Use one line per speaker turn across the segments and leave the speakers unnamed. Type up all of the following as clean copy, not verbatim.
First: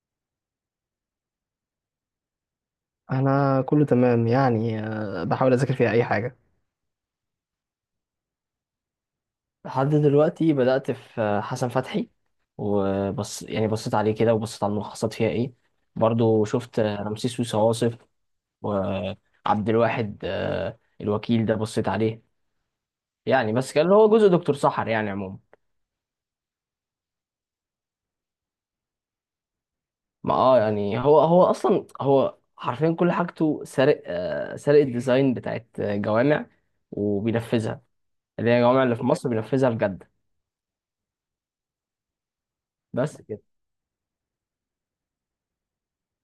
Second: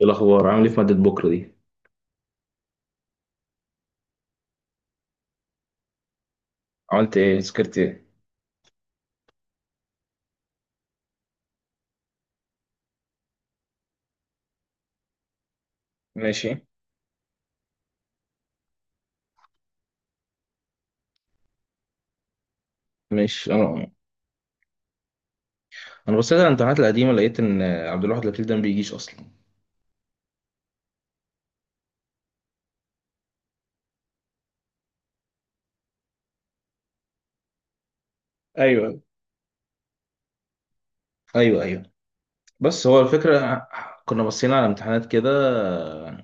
ايه الاخبار، عامل ايه في ماده بكره دي؟
انا كله تمام يعني بحاول اذاكر فيها اي حاجه.
عملت ايه؟ ذاكرت ايه؟
لحد دلوقتي بدأت في حسن فتحي. وبص يعني بصيت عليه كده وبصيت على الملخصات فيها ايه. برضو
ماشي.
شفت رمسيس سويسة واصف، وعبد الواحد الوكيل ده بصيت عليه.
مش
يعني بس
انا.
كان هو جزء دكتور سحر يعني عموما.
انا بصيت على الامتحانات القديمه، لقيت ان عبد الواحد لطيف ده ما بيجيش اصلا.
ما يعني هو اصلا، هو حرفيا كل حاجته سارق، سارق الديزاين بتاعت جوامع وبينفذها. اللي هي الجوامع اللي
ايوه.
في مصر بينفذها بجد.
ايوه ايوه. بس هو
بس كده.
الفكره، كنا بصينا على امتحانات كده،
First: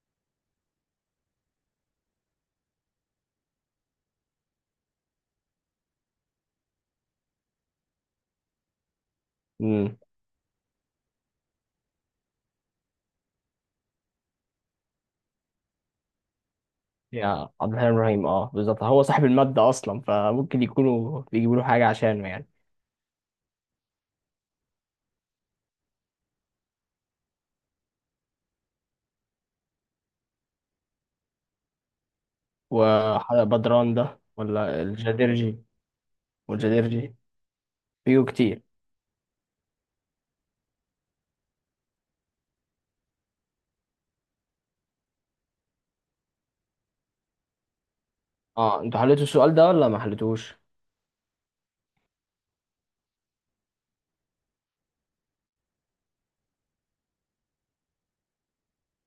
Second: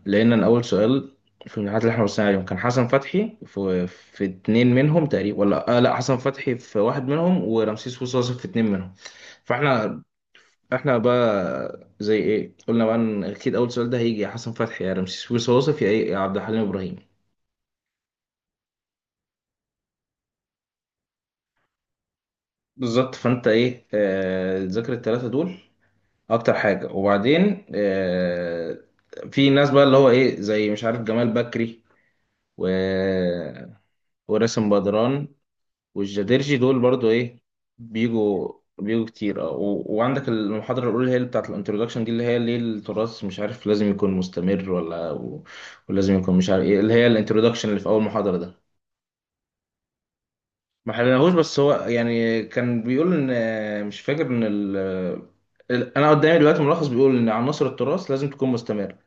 لقينا ان اول سؤال في الامتحانات اللي احنا بصينا عليهم كان حسن فتحي في اتنين منهم تقريبا، ولا لا حسن فتحي في واحد منهم، ورمسيس وصوصي في اتنين منهم. فاحنا احنا بقى زي ايه قلنا بقى ان اكيد اول سؤال ده هيجي يا حسن فتحي يا رمسيس وصوصف يا ايه يا عبد الحليم ابراهيم.
يا عبد الحليم ابراهيم، اه بالظبط، هو صاحب المادة اصلا، فممكن يكونوا بيجيبوا له حاجة عشانه يعني.
بالظبط. فانت ايه ذاكر الثلاثه دول اكتر حاجه. وبعدين في ناس بقى اللي هو ايه زي مش عارف جمال بكري و
وبدران ده
وراسم
ولا
بدران
الجديرجي؟
والجديرجي، دول برضو
والجديرجي
ايه،
فيه
بيجوا
كتير.
بيجوا كتير. اه وعندك المحاضرة الأولى، هي اللي بتاعت الانترودكشن دي، اللي هي ليه التراث مش عارف لازم يكون مستمر ولا ولازم يكون مش عارف ايه، اللي هي الانترودكشن اللي في أول محاضرة ده.
اه، انتوا حليتوا السؤال ده ولا ما حليتوش؟
ما حلناهوش، بس هو يعني كان بيقول إن، مش فاكر إن أنا قدامي دلوقتي ملخص بيقول إن عناصر التراث لازم تكون مستمرة،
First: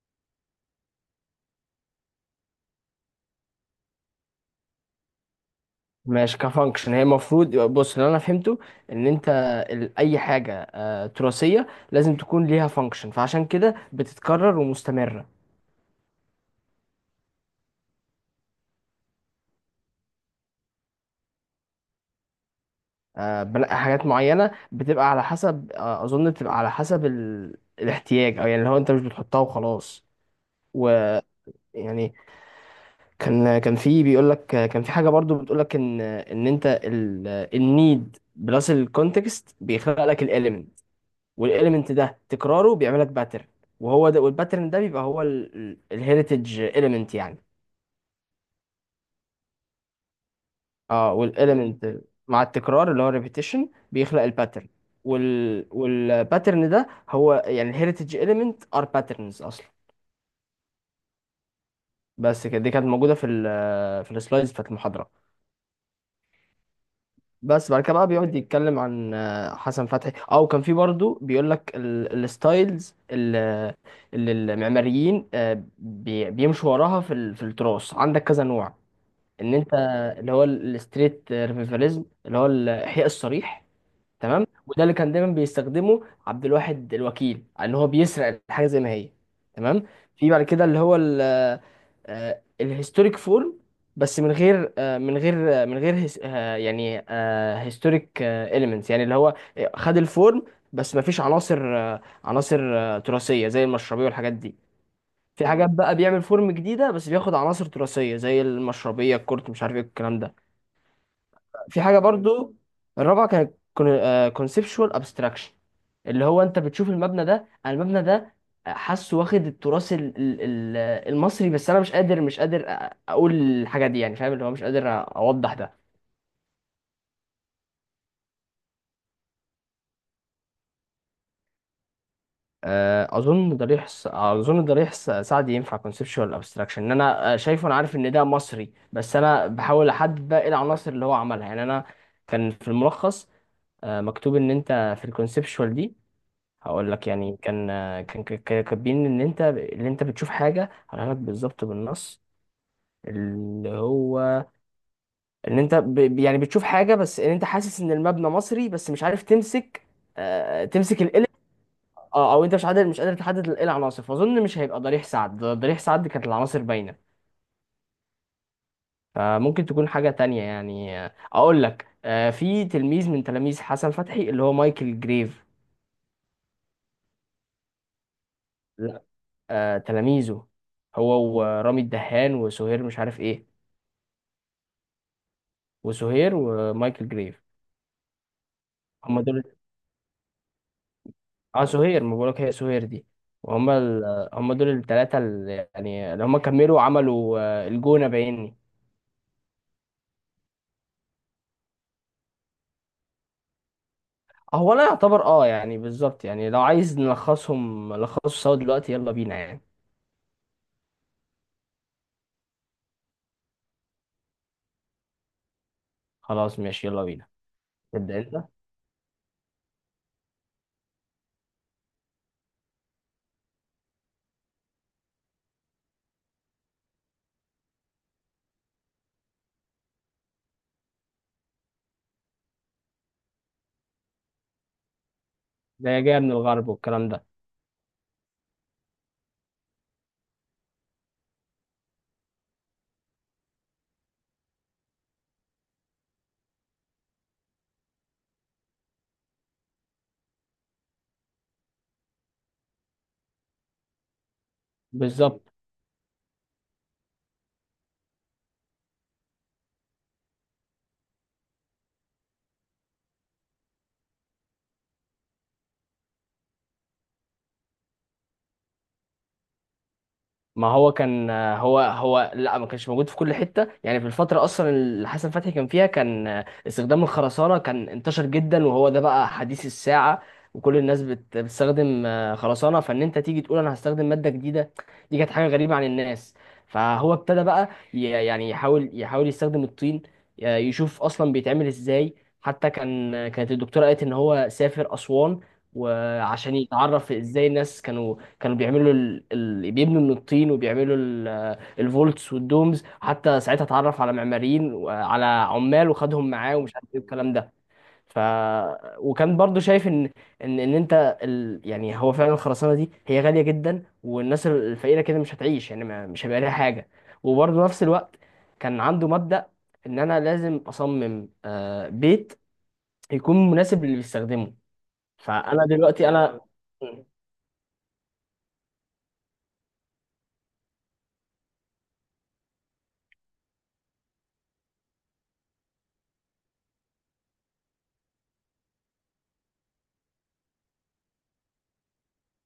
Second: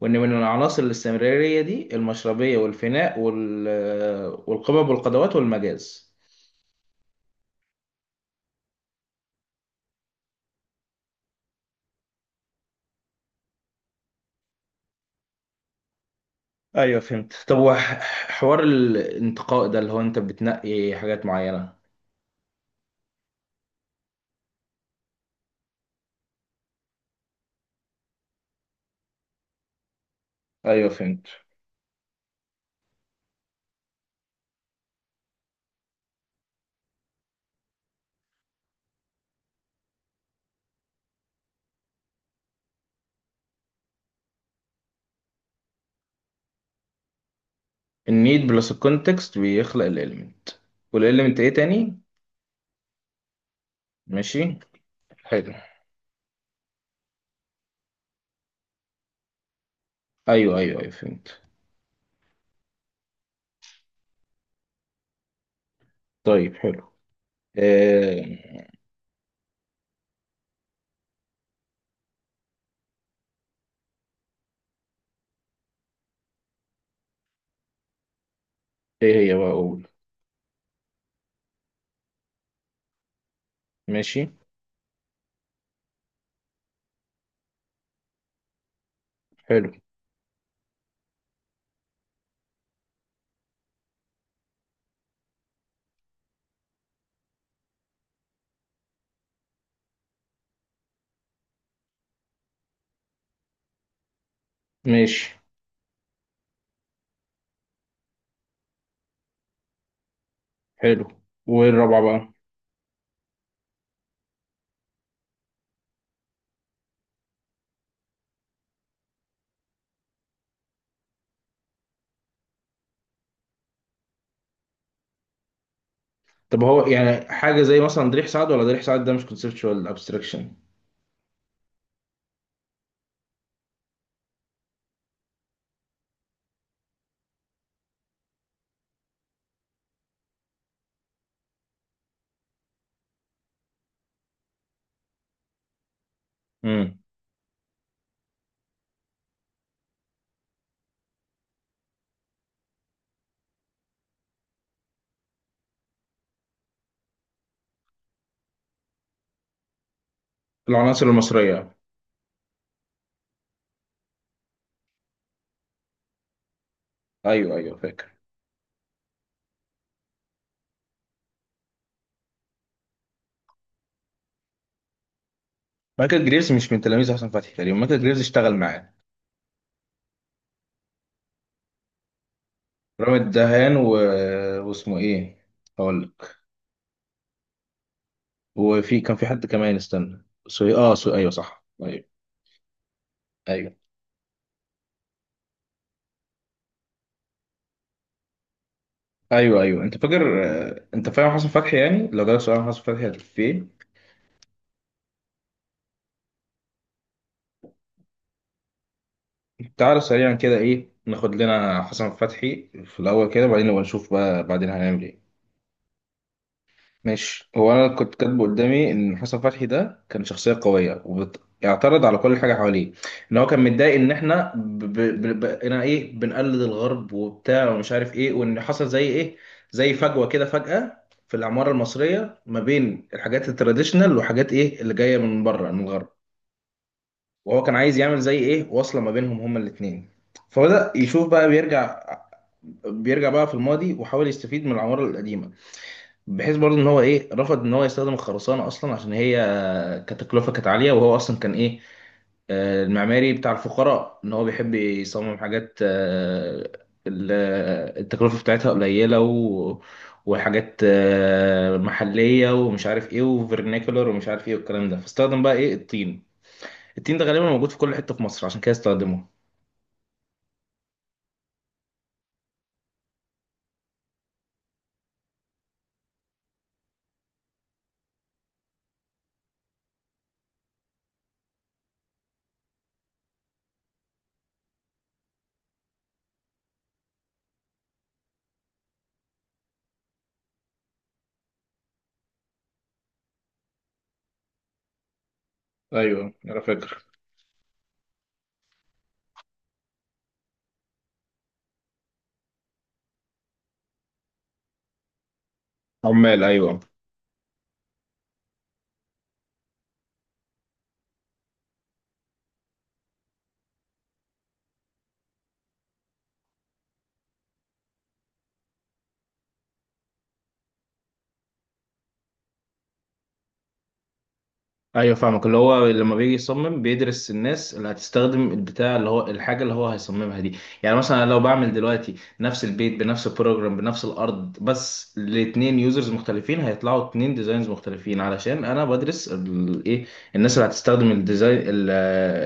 وإن من عناصر الاستمرارية دي المشربية والفناء والقبب والقدوات والمجاز.
ماشي، كفانكشن هي المفروض. بص، اللي انا فهمته ان انت اي حاجة تراثية لازم تكون ليها فانكشن، فعشان كده بتتكرر ومستمرة.
ايوه فهمت. طب حوار الانتقاء ده اللي هو انت بتنقي حاجات معينة.
بنقي حاجات معينة، بتبقى على حسب، اظن بتبقى على حسب الاحتياج، او يعني اللي هو انت مش بتحطها وخلاص.
ايوه فهمت.
يعني كان في بيقول لك، كان في حاجه برضو بتقول لك ان انت النيد بلس الكونتكست بيخلق لك الاليمنت، والاليمنت ده تكراره بيعمل لك باترن، وهو ده والباترن ده بيبقى هو الهيريتج اليمنت يعني.
النيد بلس الكونتكست بيخلق الاليمنت.
اه،
والاليمنت ايه
والاليمنت
تاني؟
مع التكرار اللي هو ريبيتيشن بيخلق
ماشي.
الباترن،
حلو.
وال والباترن ده هو يعني الهيريتج اليمنت ار باترنز اصلا.
ايوه ايوه ايوه فهمت.
بس كده. دي كانت موجوده في ال في السلايدز بتاعت المحاضره.
طيب حلو.
بس بعد كده بقى بيقعد
آه...
يتكلم عن حسن فتحي. او كان في برضه بيقول لك الستايلز اللي المعماريين بيمشوا وراها في في التراث، عندك كذا نوع.
ايه هي بقى
ان انت
اقول.
اللي هو الستريت ريفيفاليزم، اللي هو الاحياء الصريح.
ماشي.
تمام، وده اللي كان دايما بيستخدمه عبد الواحد الوكيل، ان هو بيسرق الحاجه زي ما هي.
حلو.
تمام. في بعد كده اللي هو الهيستوريك فورم، بس من غير آه، من غير آه، من غير هيس- آه، يعني هيستوريك اليمنتس. يعني اللي هو خد الفورم بس ما فيش عناصر تراثيه زي المشربيه والحاجات دي.
ماشي
في حاجات بقى بيعمل فورم جديده بس بياخد عناصر تراثيه زي المشربيه، الكورت، مش عارف ايه الكلام ده.
حلو. وايه
في حاجه
الرابعة بقى؟
برضو. الرابعه كانت كونسبشوال ابستراكشن. اللي هو انت بتشوف المبنى ده، انا المبنى ده حاسه، واخد التراث المصري، بس انا مش قادر اقول الحاجه دي، يعني فاهم؟ اللي هو مش قادر اوضح ده.
طب هو يعني حاجة زي مثلا ضريح سعد، ولا ضريح سعد ده مش كونسبشوال ابستراكشن؟
اظن ضريح سعدي ينفع كونسبشوال ابستراكشن، ان انا شايفه، انا عارف ان ده مصري، بس انا بحاول احدد بقى ايه العناصر اللي هو عملها. يعني انا كان في الملخص مكتوب ان انت في الكونسبشوال دي، هقول
امم.
لك يعني. كان كانوا كاتبين ان انت اللي انت بتشوف حاجه، هقولها لك بالظبط بالنص، اللي هو ان انت يعني بتشوف حاجه، بس ان انت حاسس ان المبنى مصري بس مش عارف تمسك، تمسك
العناصر
القلم.
المصرية.
اه، او انت مش قادر تحدد ايه العناصر. فاظن مش هيبقى ضريح سعد، ضريح سعد كانت العناصر باينه.
ايوه ايوه فاكر.
فممكن تكون حاجه تانية. يعني اقول لك، في تلميذ من تلاميذ حسن فتحي اللي هو مايكل جريف.
مايكل جريفز مش من تلاميذ حسن فتحي تقريبا، مايكل جريفز اشتغل معاه.
لا، تلاميذه هو ورامي الدهان وسهير مش
رامي
عارف ايه،
الدهان واسمه ايه؟ هقول
وسهير
لك.
ومايكل جريف،
وفي كان
هم
في
دول.
حد كمان، استنى، سوي، اه، سوي، ايوه صح،
اه سهير،
ايوه.
ما بقولك هي سهير دي. وهم
ايوه
ال... هم دول الثلاثة اللي يعني اللي هم كملوا وعملوا الجونة بعيني.
ايوه ايوه. انت فاكر انت فاهم حسن فتحي؟ يعني لو جالك سؤال عن حسن فتحي هتقول في ايه؟
هو انا يعتبر اه يعني بالظبط. يعني لو عايز نلخصهم، نلخصه سوا دلوقتي، يلا بينا يعني.
تعالى سريعا كده، ايه ناخد لنا حسن فتحي في الاول كده، وبعدين نبقى نشوف بقى بعدين هنعمل ايه.
خلاص ماشي، يلا بينا.
ماشي. هو انا كنت
تبدأ انت.
كاتبه قدامي ان حسن فتحي ده كان شخصيه قويه، وبيعترض على كل حاجه حواليه. ان هو كان متضايق ان احنا انا ايه بنقلد الغرب وبتاع ومش عارف ايه، وان حصل زي ايه، زي فجوه كده، فجاه في العماره المصريه ما بين الحاجات التراديشنال وحاجات ايه اللي جايه من بره، من
ده
الغرب.
جاية من الغرب والكلام ده،
وهو كان عايز يعمل زي ايه واصله ما بينهم هما الاثنين. فبدأ يشوف بقى، بيرجع بقى في الماضي، وحاول يستفيد من العماره القديمه. بحيث برضه ان هو ايه رفض ان هو يستخدم الخرسانه اصلا، عشان هي كتكلفه كانت عاليه، وهو اصلا كان ايه المعماري بتاع الفقراء، ان هو بيحب يصمم
بالظبط.
حاجات التكلفه بتاعتها قليله، وحاجات محليه ومش عارف ايه وفرنيكولر ومش عارف ايه والكلام ده. فاستخدم بقى ايه الطين. الطين ده غالبا موجود في كل حته في مصر، عشان كده استخدمه.
ما هو كان هو لا، ما كانش موجود في كل حته. يعني في الفتره اصلا اللي حسن فتحي كان فيها، كان استخدام الخرسانه كان انتشر جدا، وهو ده بقى حديث الساعه، وكل الناس بتستخدم خرسانه، فان انت تيجي تقول انا هستخدم ماده جديده، دي كانت حاجه غريبه عن الناس. فهو ابتدى بقى يعني يحاول يستخدم الطين، يشوف اصلا بيتعمل ازاي. حتى كانت الدكتوره قالت ان هو سافر اسوان،
ايوه
وعشان
انا فاكر.
يتعرف ازاي الناس كانوا بيعملوا بيبنوا من الطين، وبيعملوا الفولتس والدومز. حتى ساعتها اتعرف على معماريين وعلى عمال وخدهم
عمال،
معاه، ومش
ايوه.
عارف ايه الكلام ده. ف وكان برضو شايف ان ان انت يعني هو فعلا الخرسانه دي هي غاليه جدا، والناس الفقيره كده مش هتعيش. يعني ما... مش هيبقى ليها حاجه. وبرضو نفس الوقت كان عنده مبدأ، ان انا لازم اصمم بيت يكون مناسب للي بيستخدمه.
ايوه فاهمك، اللي
فانا
هو
دلوقتي
لما بيجي
انا
يصمم
آه،
بيدرس الناس اللي هتستخدم البتاع اللي هو الحاجه اللي هو هيصممها دي. يعني مثلا أنا لو بعمل دلوقتي نفس البيت بنفس البروجرام بنفس الارض بس لاتنين يوزرز مختلفين، هيطلعوا اتنين ديزاينز مختلفين، علشان انا بدرس الايه، الناس اللي هتستخدم الديزاين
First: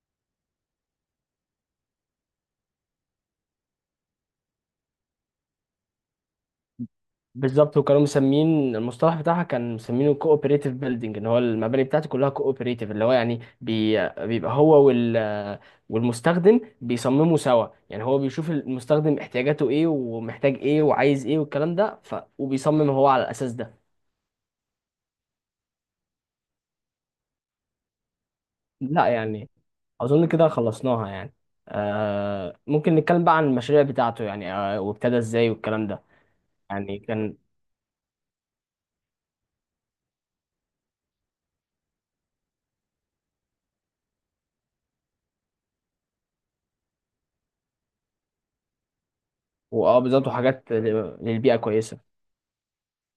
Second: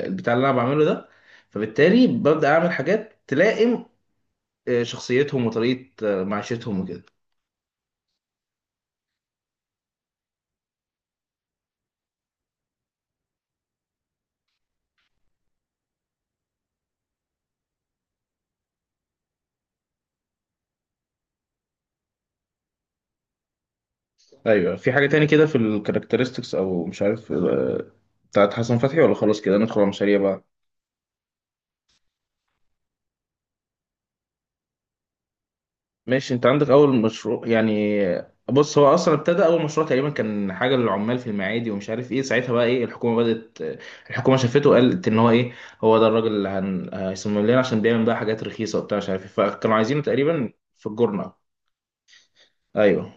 البتاع اللي انا بعمله ده. فبالتالي ببدا اعمل حاجات تلائم شخصيتهم وطريقه معيشتهم وكده.
بالظبط. وكانوا مسمين المصطلح بتاعها، كان مسمينه كوبريتيف بيلدينج، ان هو المباني بتاعته كلها كوبريتيف، اللي هو يعني بيبقى هو والمستخدم بيصمموا سوا. يعني هو بيشوف المستخدم احتياجاته ايه ومحتاج ايه وعايز ايه والكلام ده، وبيصمم هو على الاساس ده.
ايوه. في حاجه تاني كده في الكاركترستكس او مش عارف بتاعت حسن فتحي،
لا
ولا خلاص
يعني،
كده ندخل على المشاريع
اظن
بقى؟
كده خلصناها يعني. ممكن نتكلم بقى عن المشاريع بتاعته، يعني آه، وابتدى ازاي والكلام ده.
ماشي. انت عندك اول
يعني كان.
مشروع يعني؟ بص، هو اصلا ابتدى اول مشروع تقريبا كان حاجه للعمال في المعادي ومش عارف ايه. ساعتها بقى ايه الحكومه بدات، الحكومه شافته وقالت ان هو ايه، هو ده الراجل اللي هيصمم لنا، عشان بيعمل بقى حاجات رخيصه وبتاع مش عارف ايه، فكانوا
واه
عايزينه
بالظبط،
تقريبا
وحاجات
في الجورنه.
للبيئة كويسة.
ايوه.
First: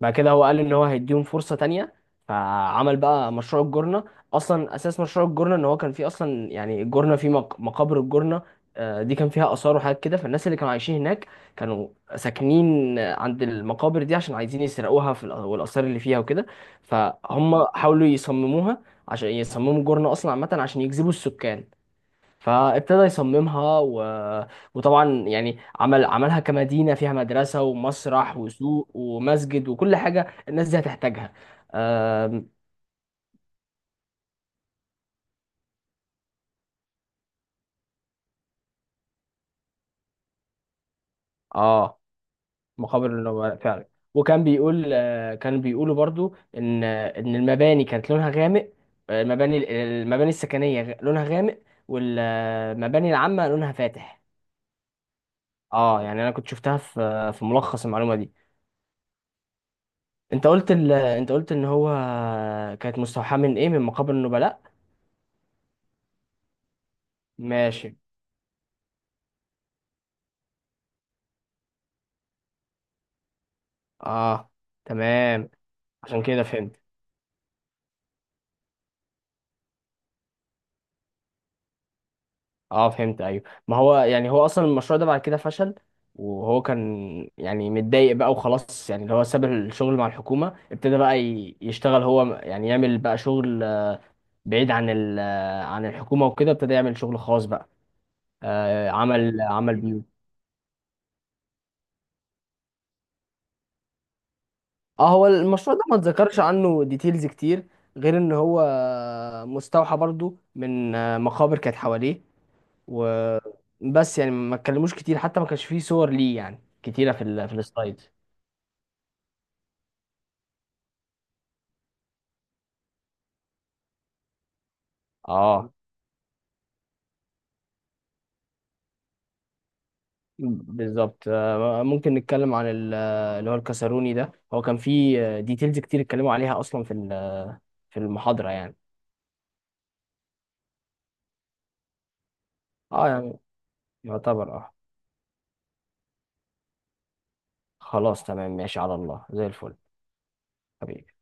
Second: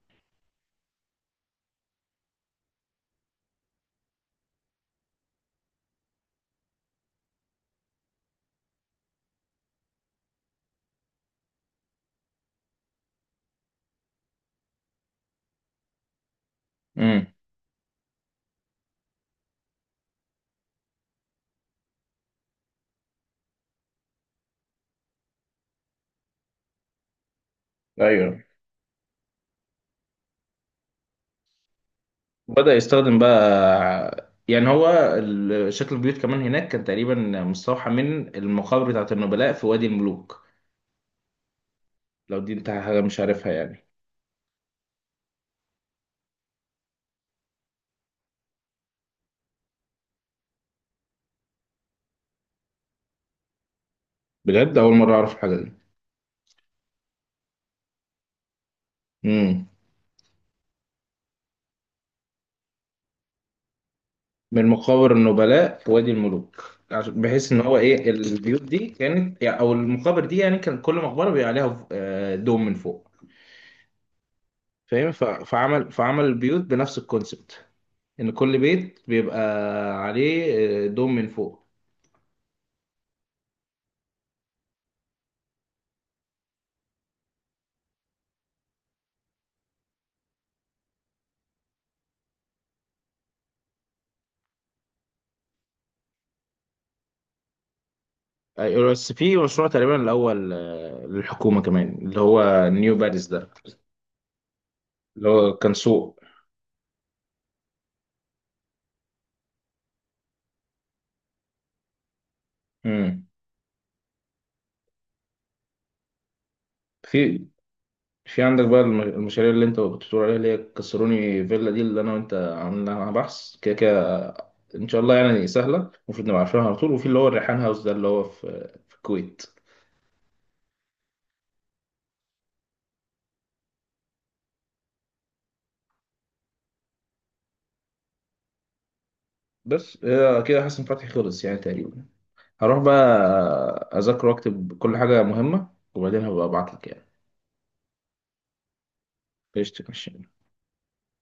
بعد كده هو قال ان هو هيديهم فرصه تانية، فعمل بقى مشروع الجورنه. اصلا اساس مشروع الجورنه ان هو كان فيه اصلا، يعني الجورنه فيه مقابر الجورنه دي كان فيها اثار وحاجات كده. فالناس اللي كانوا عايشين هناك كانوا ساكنين عند المقابر دي عشان عايزين يسرقوها في والاثار اللي فيها وكده.
امم.
فهم حاولوا يصمموها، عشان يصمموا جورنه اصلا عامه عشان يجذبوا السكان. فابتدى يصممها وطبعا يعني عملها كمدينة فيها مدرسة ومسرح
ايوه.
وسوق ومسجد وكل حاجة الناس دي هتحتاجها. آم،
بدأ يستخدم بقى يعني هو شكل البيوت كمان هناك كان تقريبا مستوحى من المقابر بتاعت النبلاء في وادي الملوك.
اه،
لو دي انت حاجة
مقابر
مش عارفها
النبلاء
يعني.
فعلا. وكان بيقول، كان بيقولوا برضو، ان المباني كانت لونها غامق. المباني السكنية لونها غامق، والمباني العامة لونها فاتح.
بجد أول مرة أعرف الحاجة دي.
اه، يعني انا كنت شفتها في ملخص المعلومة دي.
مم.
انت قلت انت قلت ان هو كانت مستوحاة من ايه، من مقابر
من
النبلاء.
مقابر النبلاء في وادي الملوك. بحيث إن هو
ماشي،
إيه البيوت دي كانت يعني، أو المقابر دي يعني، كان كل مقبرة بيبقى عليها دوم من فوق.
اه،
فاهم.
تمام.
فعمل
عشان
فعمل
كده
البيوت
فهمت.
بنفس الكونسبت، إن كل بيت بيبقى عليه دوم من فوق.
اه فهمت، ايوه. ما هو يعني هو اصلا المشروع ده بعد كده فشل، وهو كان يعني متضايق بقى وخلاص. يعني اللي هو ساب الشغل مع الحكومة، ابتدى بقى يشتغل هو، يعني يعمل بقى شغل بعيد عن ال آه، عن الحكومة وكده. ابتدى يعمل شغل خاص بقى،
أيوة، بس في مشروع
عمل
تقريبا
بيوت.
الاول للحكومه كمان، اللي هو نيو باريس ده،
اه، هو
اللي هو كان
المشروع ده ما
سوق.
اتذكرش عنه ديتيلز كتير، غير ان هو مستوحى برضو من مقابر كانت حواليه.
امم.
وبس يعني ما اتكلموش كتير، حتى ما كانش فيه صور ليه يعني كتيرة
في
في السلايد.
في عندك بقى المشاريع اللي انت كنت بتقول عليها اللي هي كسروني فيلا دي، اللي انا وانت عاملينها بحث كده كده، ان شاء الله يعني
اه
سهله. المفروض نبقى عارفينها على طول. وفي اللي هو الريحان هاوس ده، اللي هو في الكويت.
بالظبط. ممكن نتكلم عن اللي هو الكاسروني ده، هو كان فيه ديتيلز كتير اتكلموا عليها اصلا في المحاضرة يعني.
بس هي كده حسن فتحي خلص يعني تقريبا. هروح
اه
بقى
يعني
اذاكر
يعتبر اه.
واكتب كل حاجه مهمه، وبعدين هبقى ابعت لك يعني.
خلاص تمام، ماشي على الله، زي الفل،
قشطة، ماشي.
حبيبي.